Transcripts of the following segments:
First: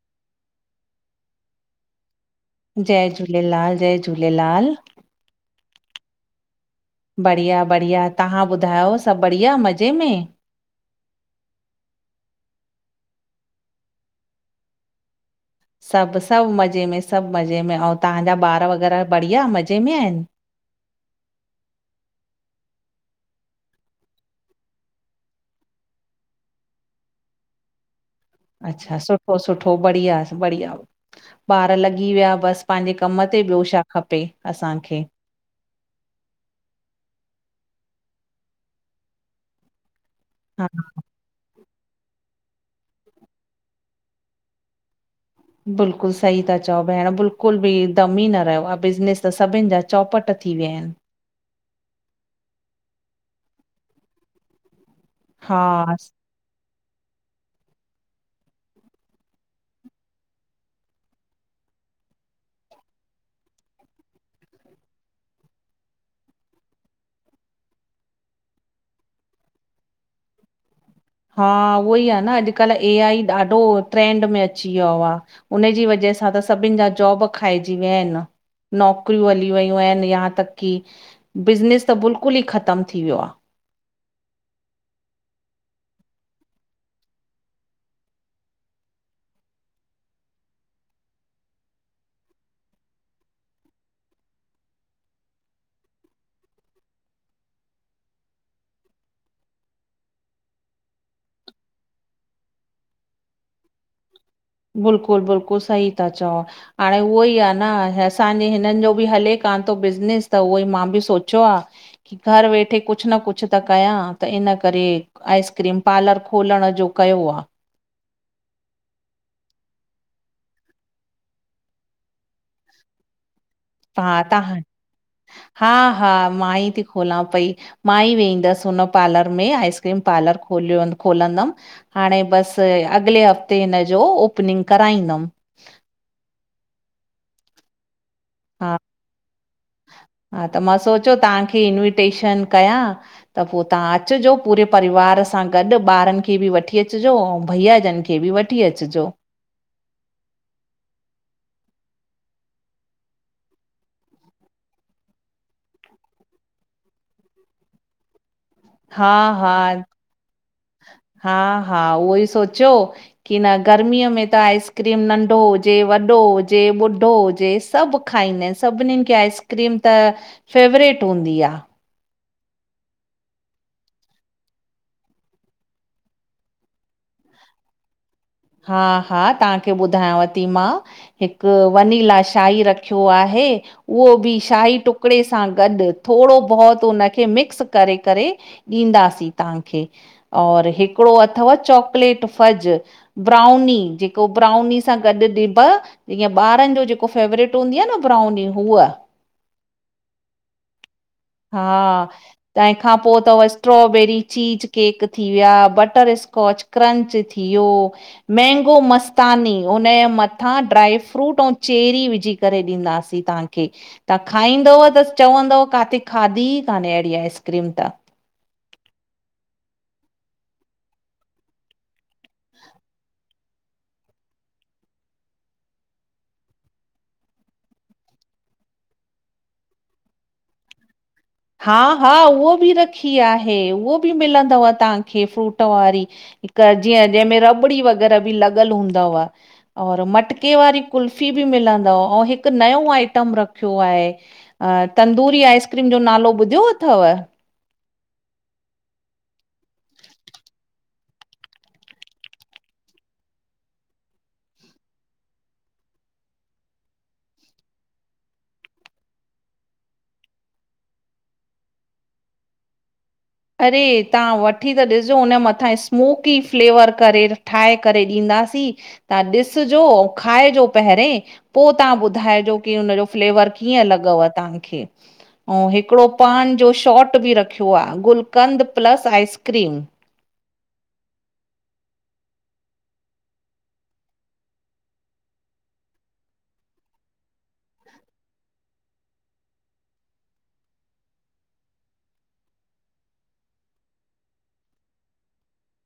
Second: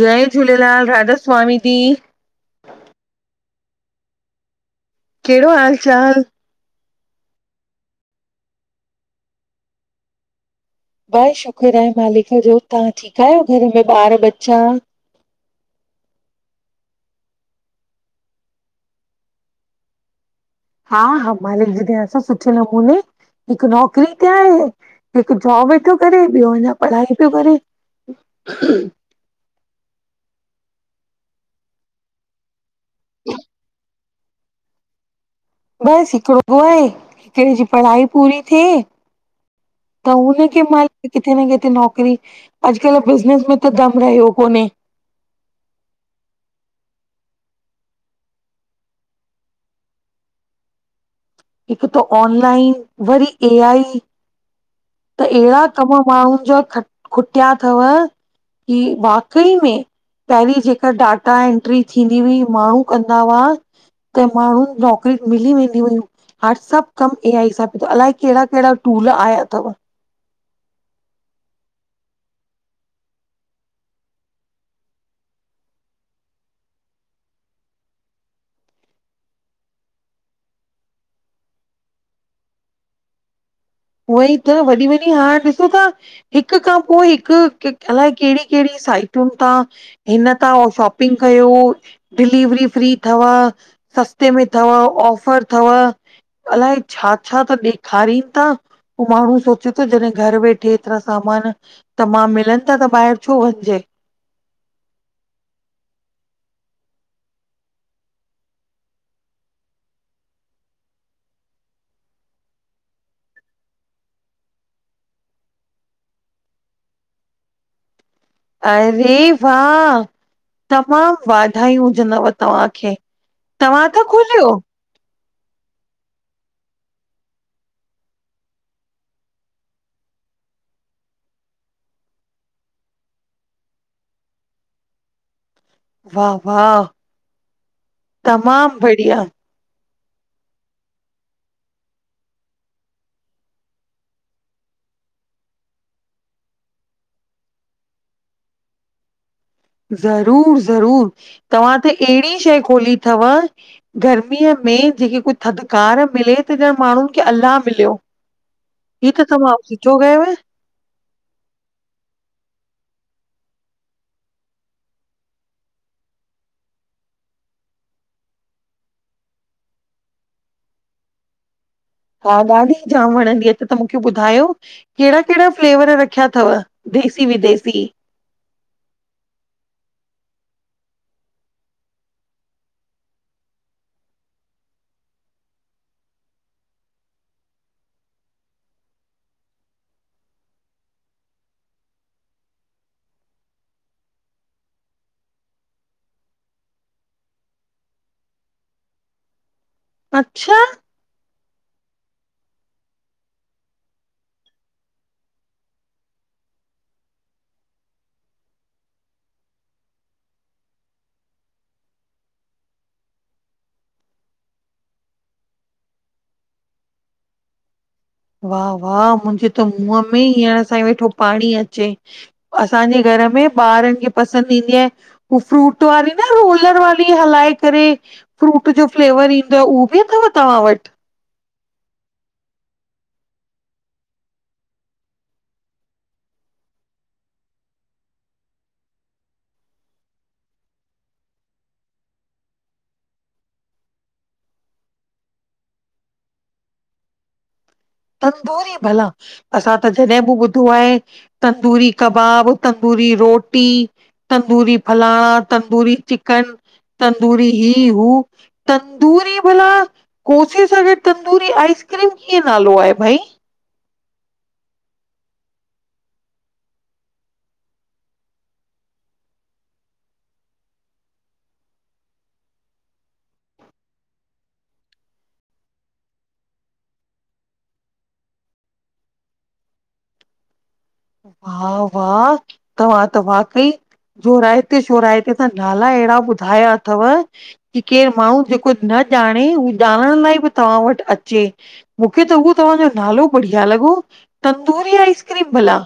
जय झूलेलाल राधा स्वामी दी। जय झूलेलाल जय झूलेलाल। केहड़ो हाल चाल? बढ़िया बढ़िया तांहां ॿुधायो सभ बढ़िया मज़े में? बस शुकु्र आहे मालिक जो तांहा ठीक आयो घर में ॿार बच्चा? सभ सभ मज़े में सभ मज़े में आऊ तांजा ॿार वग़ैरह बढ़िया मज़े में आहिन? हा हा मालिक जॾेया सुठे नमूने हिक नौकरी कंहे। हिक जॉब ई तो करे ॿियो अञा पढ़ाई प्यो करे। अच्छा सुठो सुठो बढ़िया बढ़िया ॿार लॻी विया बस। पाँजे कम ते ॿियो छा खपे असांखे। बस हिकड़ो तो आहे तिंजी पढ़ाई पूरी थिए त हुन। के हा म किथे न किथे नौकरी अॼकल्ह बिज़नस में त दम रहियो कोन्हे। बिल्कुल सही ता चओ भेण बिल्कुल बि दम ई न रहियो आ बिज़नेस त सभिन जा चौपट थी विया आहिन। हिक त ऑनलाइन वरी ए आई। त एहड़ा कम हा माण्हुन जा ख खुटिया थव की बाक़ई में। पहिरीं जेका डाटा एंट्री थींदी हुई माण्हू कंदा हुआ। त माण्हुन नौकरी मिली वेंदी हुयूं। हर सभ कम ऐ आई हिसाब अलहाए केंहड़ा केहड़ा टूल आया अथव। हा उहो ई आह न अॾकल्ह ए आई ॾाढो ट्रेंंड में अचीयोआ। हुनन जी वजह सां त सभिन जा जॉब खाइजी वया आहिन। नौकरियूं हली वयूं आहिन यांहा तक की बिज़नेस त बिल्कुल ई ख़तम थी वयो आ। उअ ई त वॾी वॾी हा ॾिसो था। हिक खां पो हिक अलाए केंहड़ी केहड़ी साइटुन तां। हिन तां उ शॉपिंग कयो डिलिवरी फ्री थव। सस्ते में थव ऑफर थव अलाए छा छा ता ॾेखारीन ता। पो माण्हू सोचे थो जॾेह घर वेठे एतरा सामान तमाम मिलन था त ॿाहिर छो वञजे। बिलकुल बिल्कुल सही ता चओ। हाणे उहोई आ न असांजे हिनन जो बि हले कान थो बिज़नेस त उहो ई मां बि सोचो आ। की घर वेठे कुछ न कुछ त कयां त इन करे। आइस्क्रीम पालर खोलण जो कयो आ। अरे वाह! तमाम वाधायूं हुजंदव तव्हांखे। तव्हां था हा तां खोलियो हा हा मां ई थी खोलां पई। मां ई वेंदस हुन पार्लर में आइस्क्रीम पार्लर खोलियो खोलंदम। हाणे बस अॻले हफ़्ते हिन जो ओपनिंग कराईंदम। हाँ हाँ, हा तमाम बढ़िया। हा त मां सोचो तांखे इंविटेशन कयां। त पो तां अचजो पूरे परिवार सां गॾ ॿारन खे बि वठी अचजो भैया जन खे बि वठ। वठी अचजो। ज़रूर ज़रूर तव्हां त एहड़ी शइ खोली थव। गर्मीअ में जेके कोई थधकार मिले त ॼण माण्हुन खे अल्लाह मिल्यो। हा इ त तमाम हा सी चोगय वय। हा हा उहो ई सोच्यो। की न गर्मीअ में त आइस्क्रीम नंढो हुजे वॾो हुजे ॿुढो हुजे सभ। खाईंदाइन सभनिंनखे आइस्क्रीम त फेवरेट हूंदी आ। हा ॾादी जाम वणंदी आ त तां मूंखे ॿुधायो। केहड़ा केहदा फ्लेवर रखिया थव देसी विदेसी? हा हा तव्हांखे ॿुधायांव थी मां हिकु वनीला शाही रखियो आहे। उहो बि शाही टुकड़े सां गॾु थोरो बहुत उनखे मिक्स करे करे ॾींदासीं तव्हांखे और हिकिड़ो अथव चॉकलेट फज ब्राउनी जेको ब्राउनी सां गॾु ॾिब जीअं ॿारनि जो जेको फेवरेट हूंदी आहे न ब्राउनी उअ अचछा हा तंहिंखां पोइ अथव स्ट्रोबेरी चीज केक थी विया बटर स्कॉच क्रंच थी वियो मेंगो मस्तानी उनजे मथां ड्राईफ्रूट ऐं चेरी विझी करे ॾींदासीं तव्हांखे तव्हां खाईंदव त चवंदव काथे खाधी ई कान्हे अहिड़ी आइस्क्रीम त वाह वाह मुंहिंजे त मुंहं में हींअर सां ई वेठो पाणी अचे। असांजे घर में ॿारनि खे पसंदि ईंदी आहे। उह फ्रूट वारी न रोलर वारी हलाए करे। फ्रूट जो फ्लेवर ईंदोव उहो बि अथव तव्हां वटि हा हा उहो बि रखी आहे उहो बि मिलंदव तव्हांखे फ्रूट वारी घर जी जंहिंमें रबड़ी वग़ैरह बि लॻल हूंदा हुआ। और मटके वारी कुल्फी बि मिलंदव ऐं हिकु नओ आइटम रखियो आहे। तंदूरी आइस्क्रीम जो नालो ॿुधियो अथव? तंद दूरी बला असां त जॾहिं बि ॿुधो आहे तंदूरी कबाब तंदूरी रोटी तंदूरी फलाणा तंदूरी चिकन तंदूरी ई हू तंदूरी भला कोसे संगे तंदूरी आइस्क्रीम कीअं नालो आहे भाई? अरे तव्हां वठी त ॾिसो हुनजे मथां स्मूकी फ्लेवर करे ठाहे करे ॾींदासीं। तव्हां ॾिसजो ऐं खाइजो पहिरें। पोइ तव्हां ॿुधाइजो की हुनजो फ्लेवर कीअं लॻव तव्हांखे? ऐं हिकिड़ो पान जो शॉट बि रखियो आहे गुलकंद प्लस आइसक्रीम। वाह वाह तव्हां त वाकई जोराएते जोोराएते त नाला अहिड़ा ॿुधाया अथव। की केरु माण्हू जेको न ॼाणे उह ॼाणण लाइ बि तव्हां वटि अचे। मूंखे त उहो तव्हांजो नालो बढ़िया लॻो तंदूरी आइस्क्रीम भला।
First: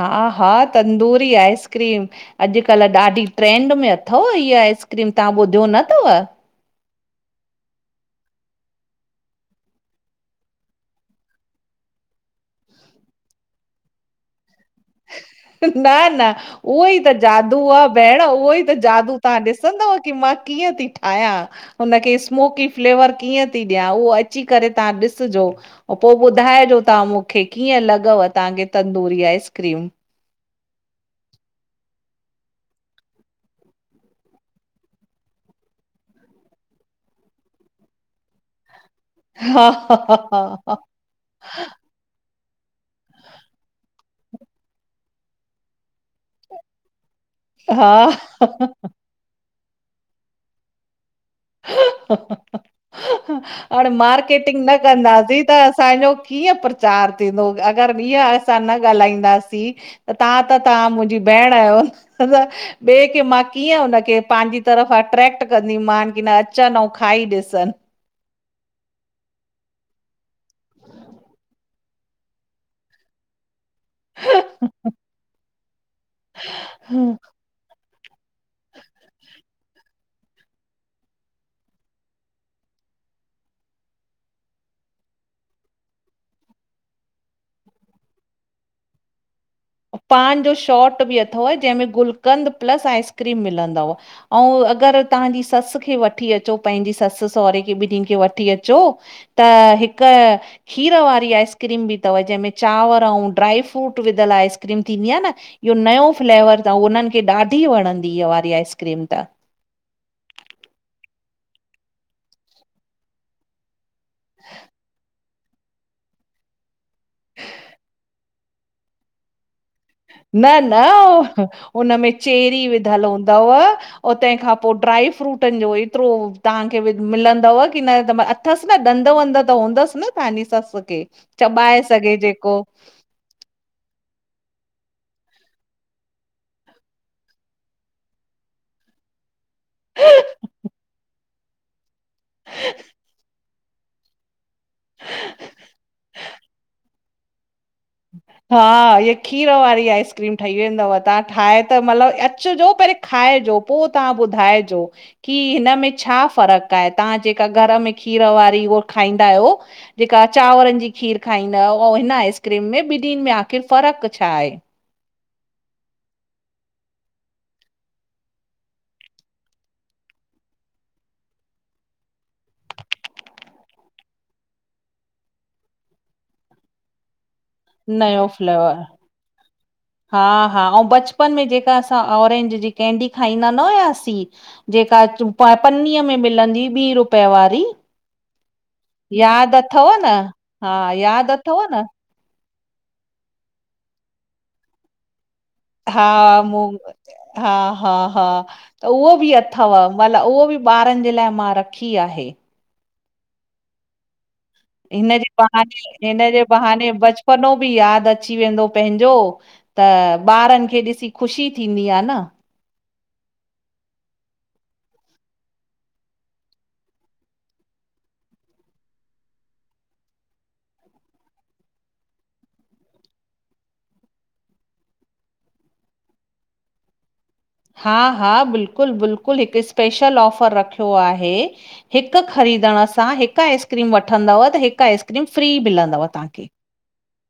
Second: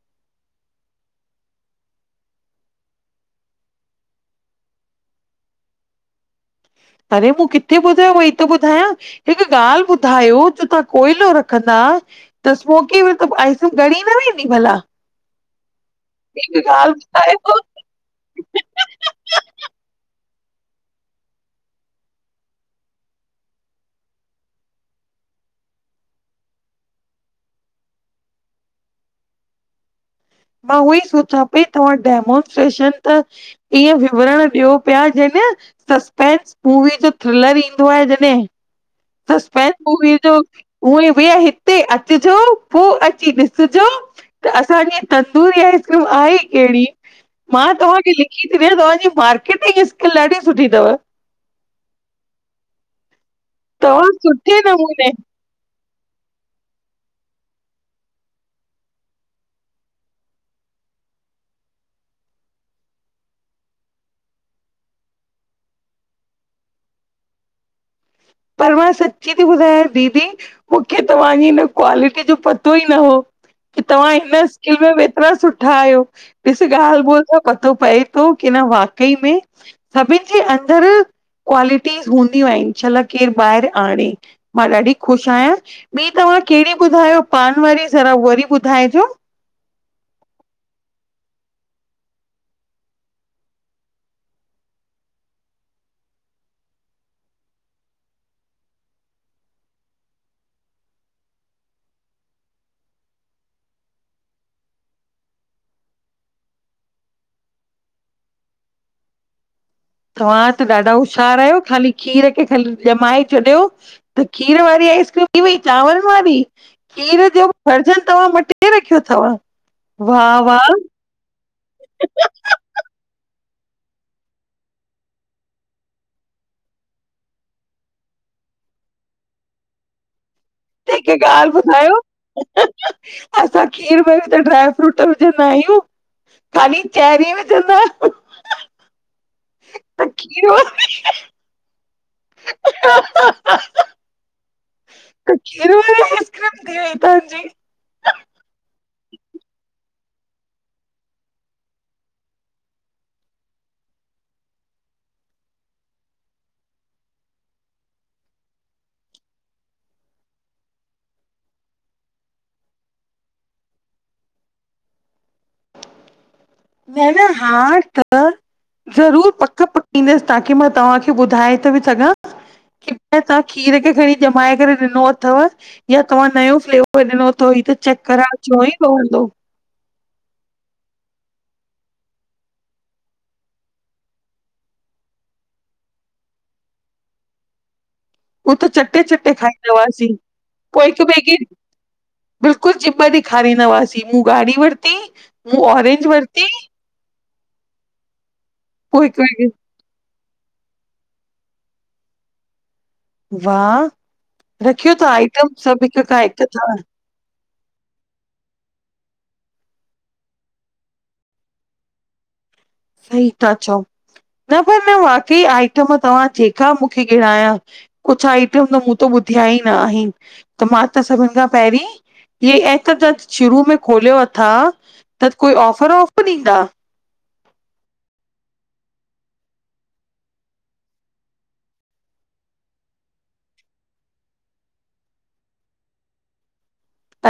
हा हा तंदूरी आइस्क्रीम। अॼुकल्ह ॾाढी ट्रैंड में अथव इीअ आइस्क्रीम तव्हां ॿुधियो न अथव? अरे मूं किथे ॿुधयो व ई थो ॿुधायां। हिकु ॻाल्हि ॿुधायो जो तव्हां कोयलो रखंदा त स्मोकींग में त आइस ॻरी न वेंदी भला न न हिकु उहो ॻाल्हि ई त जादू ॿुधायो आहे भेण उहो ई त जादू तव्हां ॾिसंदव की मां कीअं थी ठाहियां। हुनखे स्मोकी फ्लेवर कीअं थी ॾियां उहो अची करे तव्हां ॾिसिजो। पोइ ॿुधाइजो तव्हां मूंखे कीअं लॻव तव्हांखे तंदूरी आइस्क्रीम? मां उहो ई सोचियां पई तव्हां डेमोनस्ट्रेशन त ईअं विवरण ॾियो पिया जॼनि सस्पेंस मूवी जो थ्रिलर ईंदो आहे जॾहिं। हा हा हा [unintelligible] भैया हिते अचजो पो अची ॾिसजो त असांजी तंदूरी आइस्क्रीम आहे केहड़ी मां हा तव्हांखे लिखी थी ॾिया तव्हांजी मार्केटिंग स्किल ॾाढी सुठी तव। हाणें तव्हां सुठे मार्केटिंग न नमूने कंदासे त असांजो कीअं प्रचार थींदो। अगर इहा असां न ॻाल्हाईंदासीं त तव्हां त तव्हां मुंहिंजी भेंण आहयो ॿॿेए खे मां कीअं हुनखे पांजी तरफ़ अट्रेक्ट कंदीमान की न अचन अंऊ खाई ॾिसन। पर मां सच्ची ती ॿुधायांव दीदी मूंखे तव्हांजी हिन क्वालिटी जो पतो ई न हो की तव्हां हिन स्किल में एतरा सुठा आहयो ॾिस ॻाल्ह ॿोल त पतो पए की न वाकई में सभिन जे अंदर क्वालिटीस हूंदियूं आहिन छलक के बाहेर आडें मां ॾाढी ख़ुश आहयां। ॿीं तव्हां केहड़ी ॿुधायो पान वारी ज़रा वरी ॿुधाइजो। पान जो शॉट बि अथव जेंहमें गुलकंद प्लस आइस्क्रीम मिलंदव। अंऊ अगर तव्हांजी सस खे वठी अचो पंहिंजी सस सहुरे खे ॿिन्नि खे वठी अचो त हिक खीर वारी आइस्क्रीम बी तव जेंहमें चांवर अंऊ ड्राई फ्रूट विधल आइस्क्र आइस्क्रीम थींदी आह न। इहो नयो फ्लेवर तव उन्हन खे ॾाढी वणंदी इहा वारी आइस्क्रीम त। तव्हां त ॾाढा हुशार आहयो। ख़ाली खीर खे खाली ॾमाए छॾयो त खीर वारी आइसक्रीम थी वई चांवर वारी खीर जो भर्जन तव्हां मटे रखयो तव। न न हुनमें चेरी विधल हूंदव। तेंहिखां पो ड्राई फ्रूटन जो एतरो तव्हांखे बी मिलंदव की न त अथस न दंद वंद त हूंदस न तव्हांजी सस खे जेके ॻाल्हि चॿाए ॿुधायो सघे जेको? असां खीर में त ड्राय फ्रूट विझंदा आहियूं। [unintelligible] खीर वारी हा हा हा त खीर वारी आइसक्रीम थी वई तव्हांजी। हा हीअ खीर वारी आइस्क्रीम ठही वेंदव। तव्हां ठाहे त मतलब अचजो पेहरी। खाएजो पो तव्हां ॿुधाएजो। की हिन में छा फर्क आहे तव्हां जेका घर में खीर वारी उहा खाईंदा आहयो। जेका चांवरन जी खीर खाईंदा आहयो ऐं हिन आइस्क्रीम में ॿिन्नि में आखिर फर्क छा आहे? न- न हार त ज़रूर पक पकिंदस ताकी मां तव्हांखे ॿुधाए थी बी सघां। क [unintelligible] तव्हां खीर खे खणी ॾमाए करे ॾिनो अथव या तव्हां नयो फ्लेवर ॾिनो तव ही त चेक नयो कराइ अचणो फ्लेवर ई पवंदो। हा -हा अंऊ बचपन में जेका असां ऑरेंज जी केंडी खाईंदा न हुयासीं जेका [unintelligible] पन्नीअ में मिलंदी ॿी रुपए वारी। हो त चटे -चटे यादि खाईंदा अथव न हुआसीं। हा पो हिक ॿे यादि खे अथव न बिल्कुल जीब ॾेखारींदा हुआवासी। मूं ॻाढ़ी वरती मूं हा ऑरेंज वरती मूं हा हा हा त पो उहो हिक बि ॿिए खे अथव [unintelligible] उहो बी ॿारन जे लाए मां रखी आहे। वाह रखयो त हिन जे आइटम सभ हिक खां हिक तव। पनो बी याद अची वेंदो पंहेंजो। त, ॿारन खे ॾिसी, ख़ुशी थींदी आ न। सही ता चौ, न पर न वाकई आइटम तव्हां जेका मूंखे ॻिणाया कुछ आइटम त मूं त ॿुधया ई न आहिन, त मां त सभिन खां पहरीं ही एप त शुरू में खोलियो अथा, त कोई ऑफर वाफर ईंदा? हा हा, बिल्कुल बिल्कुल, हिक स्पेशल ऑफर रखयो आहे। हिक ख़रीदण सां, हिक आइस्क्रीम वठंदव त हिक आइस्क्रीम फ्री मिलंदव तहांखे।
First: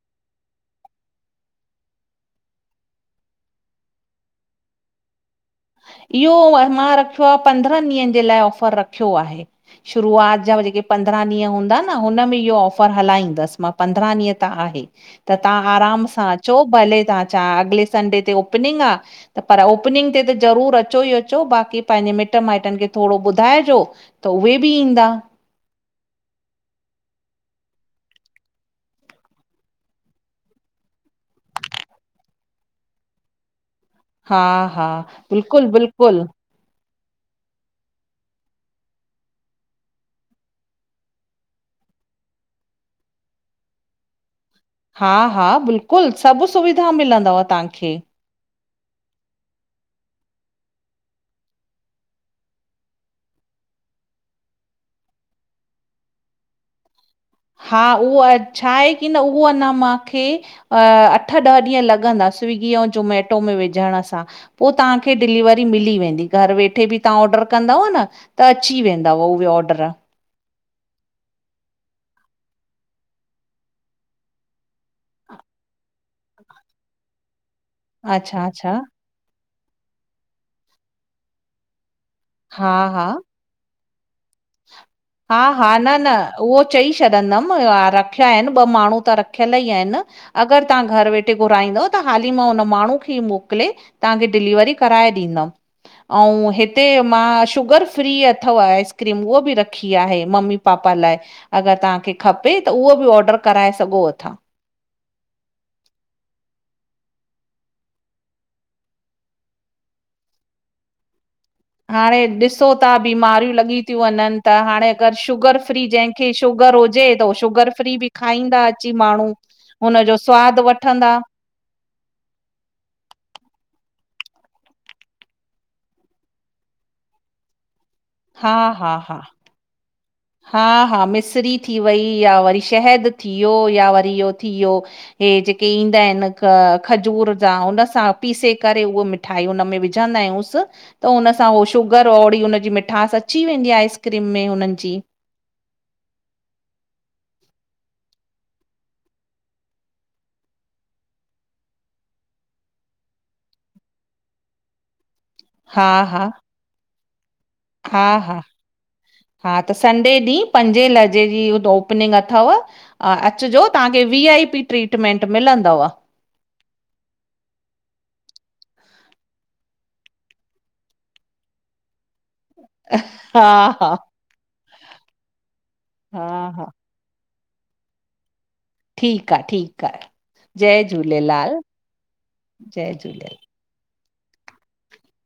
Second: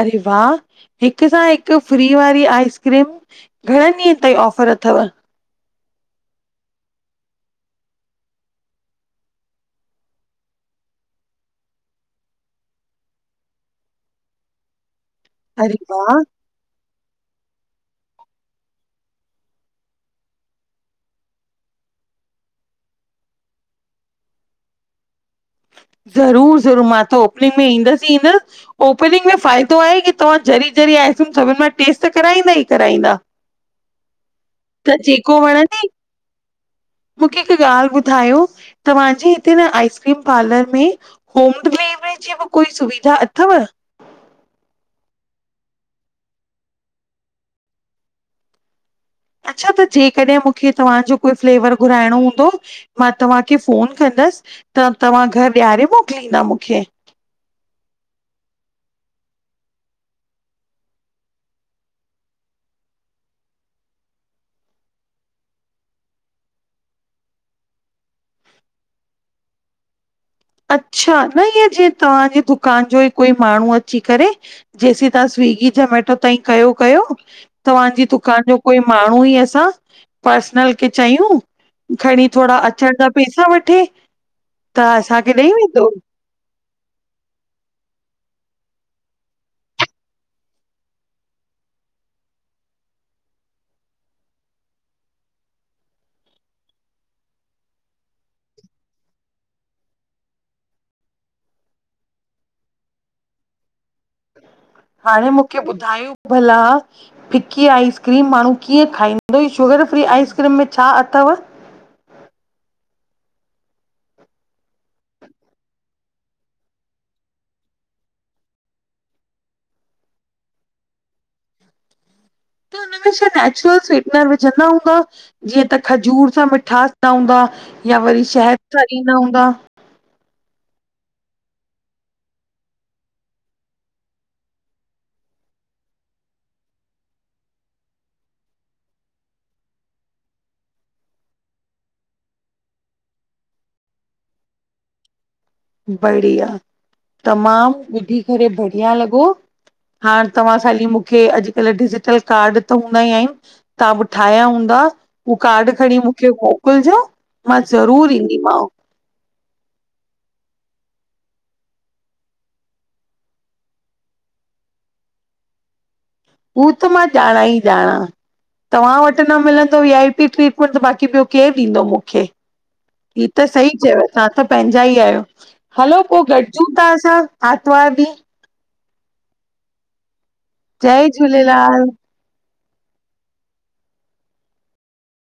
अरे वाह! हिक सां हिक फ्री वारी आइसक्रीम घणन ॾींहंन ताईं ऑफर अथव? इहो मां रखयो आ, पंद्रहन ॾींहन जे लाइ ऑफर रखयो आहे। शुरूआत जा जेके पंद्रहां ॾींहं हूंदा न, हुनमें इहो ऑफर हलाईंदस मां। पंद्रहां ॾींहं त आहे, त तहां अरे आराम वाह सां अ अचो भले तहां, चा अॻले संडे ते ओपनिंग आ, त पर ओपनिंग ते त ज़रूरु अचो ई अचो, बाक़ी पांजे मिट माइटन खे थोड़ो ॿुधाइजो, त उहे बि ईंदा। ज़रूर ज़रूर, मां त ओपनिंग में ईंदस ई ईंदस ओपनिंग में फ़ाइदो आहे की, तव्हां जरी जरी आइस्क्रीम सभिन मां टेस्ट त कराईंदा ई कराईंदा। हा हा, त बिल्कुल बिल्कुल। मूखे हिक ॻाल्हि ॿुधायो, तव्हांजे हिते न आइसक्रीम पार्लर में, होम डिलेवरी जी बि कोई सुविधा अथव? हा हा, बिल्कुल सभु सुविधा मिलंदव तांखे। अच्छा, त जेकॾहिं मूखे, तव्हांजो कोई फ़्लेवर घुराइणो हूंदो मां तव्हांखे फ़ोन कंदस, त तव्हां घर ॾयारे मोकिलींदा मूखे? हा, उहो अ छाहे की न उहो अञा माखे अ अठ ॾह ॾींहं लॻंदा, स्विगी ऐं जोमेटो में विझण सां। पो तहांखे, डिलीवरी मिली वेंदी, घर वेठे बि तहां ऑडर कंदव न। त अची वेंदाव, उहे ऑडर। अच्छा, न ईअं जीअ तव्हांजी दुकान जो ई कोई माण्हूं अची करे जेसीं तव्हां स्विगी जोमेटो ताईं कयो कयो तव्हांजी दुकान अच्छा जो कोई अच्छा माण्हूं ई असां, पर्सनल खे चयूं, खणी थोड़ा हा अचण हा जा पेसा वठे, त असांखे हा ॾेई हा, न वेंदो? न, उहो चई छॾंदम रख्या एन, ॿ माण्हूं त रख्यल ई एन। अगर तहां घर वेठे घुराईंदव, त हाली मां हुन माण्हूं खे ई मोकले तहांखे डिलीवरी कराए ॾींदम। अऊं हिते मां, शुगर फ्री अथव आइस् क्रीम, उहा बि रखी आहे, मम्मी पापा लाइ। अगर तहांखे खपे, त उहो बि ऑडर कराए सघो अथा। हाणे मूंखे ॿुधायो भला? फिक्की आइसक्रीम माण्हूं कीअं खाईंदो, शुगर फ्री आइसक्रीम में छा अथव? हाणे ॾिसो ता, बीमारयूं लॻी त्यूं वञन, त हाणे अगर शुगर फ्री जंहिं खे, शुगर हुजे, त हू शुगर फ्री बि खाईंदा अची माण्हूं। उनजो स्वाद वठंदा। त उनमें छा नैचुरल स्वीटनर विझंदा हूंदव? जीअं त खजूर सां मिठास पवंदो आ, या वरी हा शहद सां हा हा ॾींदा हूंदा। हा हा, मिसरी थी वई, या वरी शहद थीयो या वरी इहो थीयो हे जेके ईंदा एन, खजूर जा उन सां पीसे करे उहो मि ठाई, उन में विझंदयूंस। त हुन सां हो शुगर ओड़ी हुनजी मिठास अची वेंदी आहे आइसक्रीम में हुननि जी बढ़िया तमामु ॿुधी करे बढ़िया लॻो हाण तव्हां ख़ाली मूंखे अॼुकल्ह डिजटल कार्ड त हूंदा ई आहिन तव्हां बि ठाहिया हूंदा। [unintelligible] उ कार्ड हा खणी हा मूंखे मोकिलिजो मां हा ज़रूरु हा ईंदीमांव। हा त संडे ॾींहुं पंजे लॻे जी त ओपनिंग अथव। ह अचिजो तव्हांखे वी आई पी ट्रीटमेंट मिलंदव। हू त मां ॼाणा ई ॼाणा। तव्हां वटि न मिलंदो वी आई पी ट्रीटमेंट त बाक़ी ॿियो केरु ॾींदो मूंखे। हीअ त हा सही हा चयो तव्हां त पंहिंजा ई आहियो हलो हा पोइ गॾिजूं हा था असां आतवार ॾीहुं ठीकु आहे ठीकु आहे जय झूलेलाल जय झूलेलाल।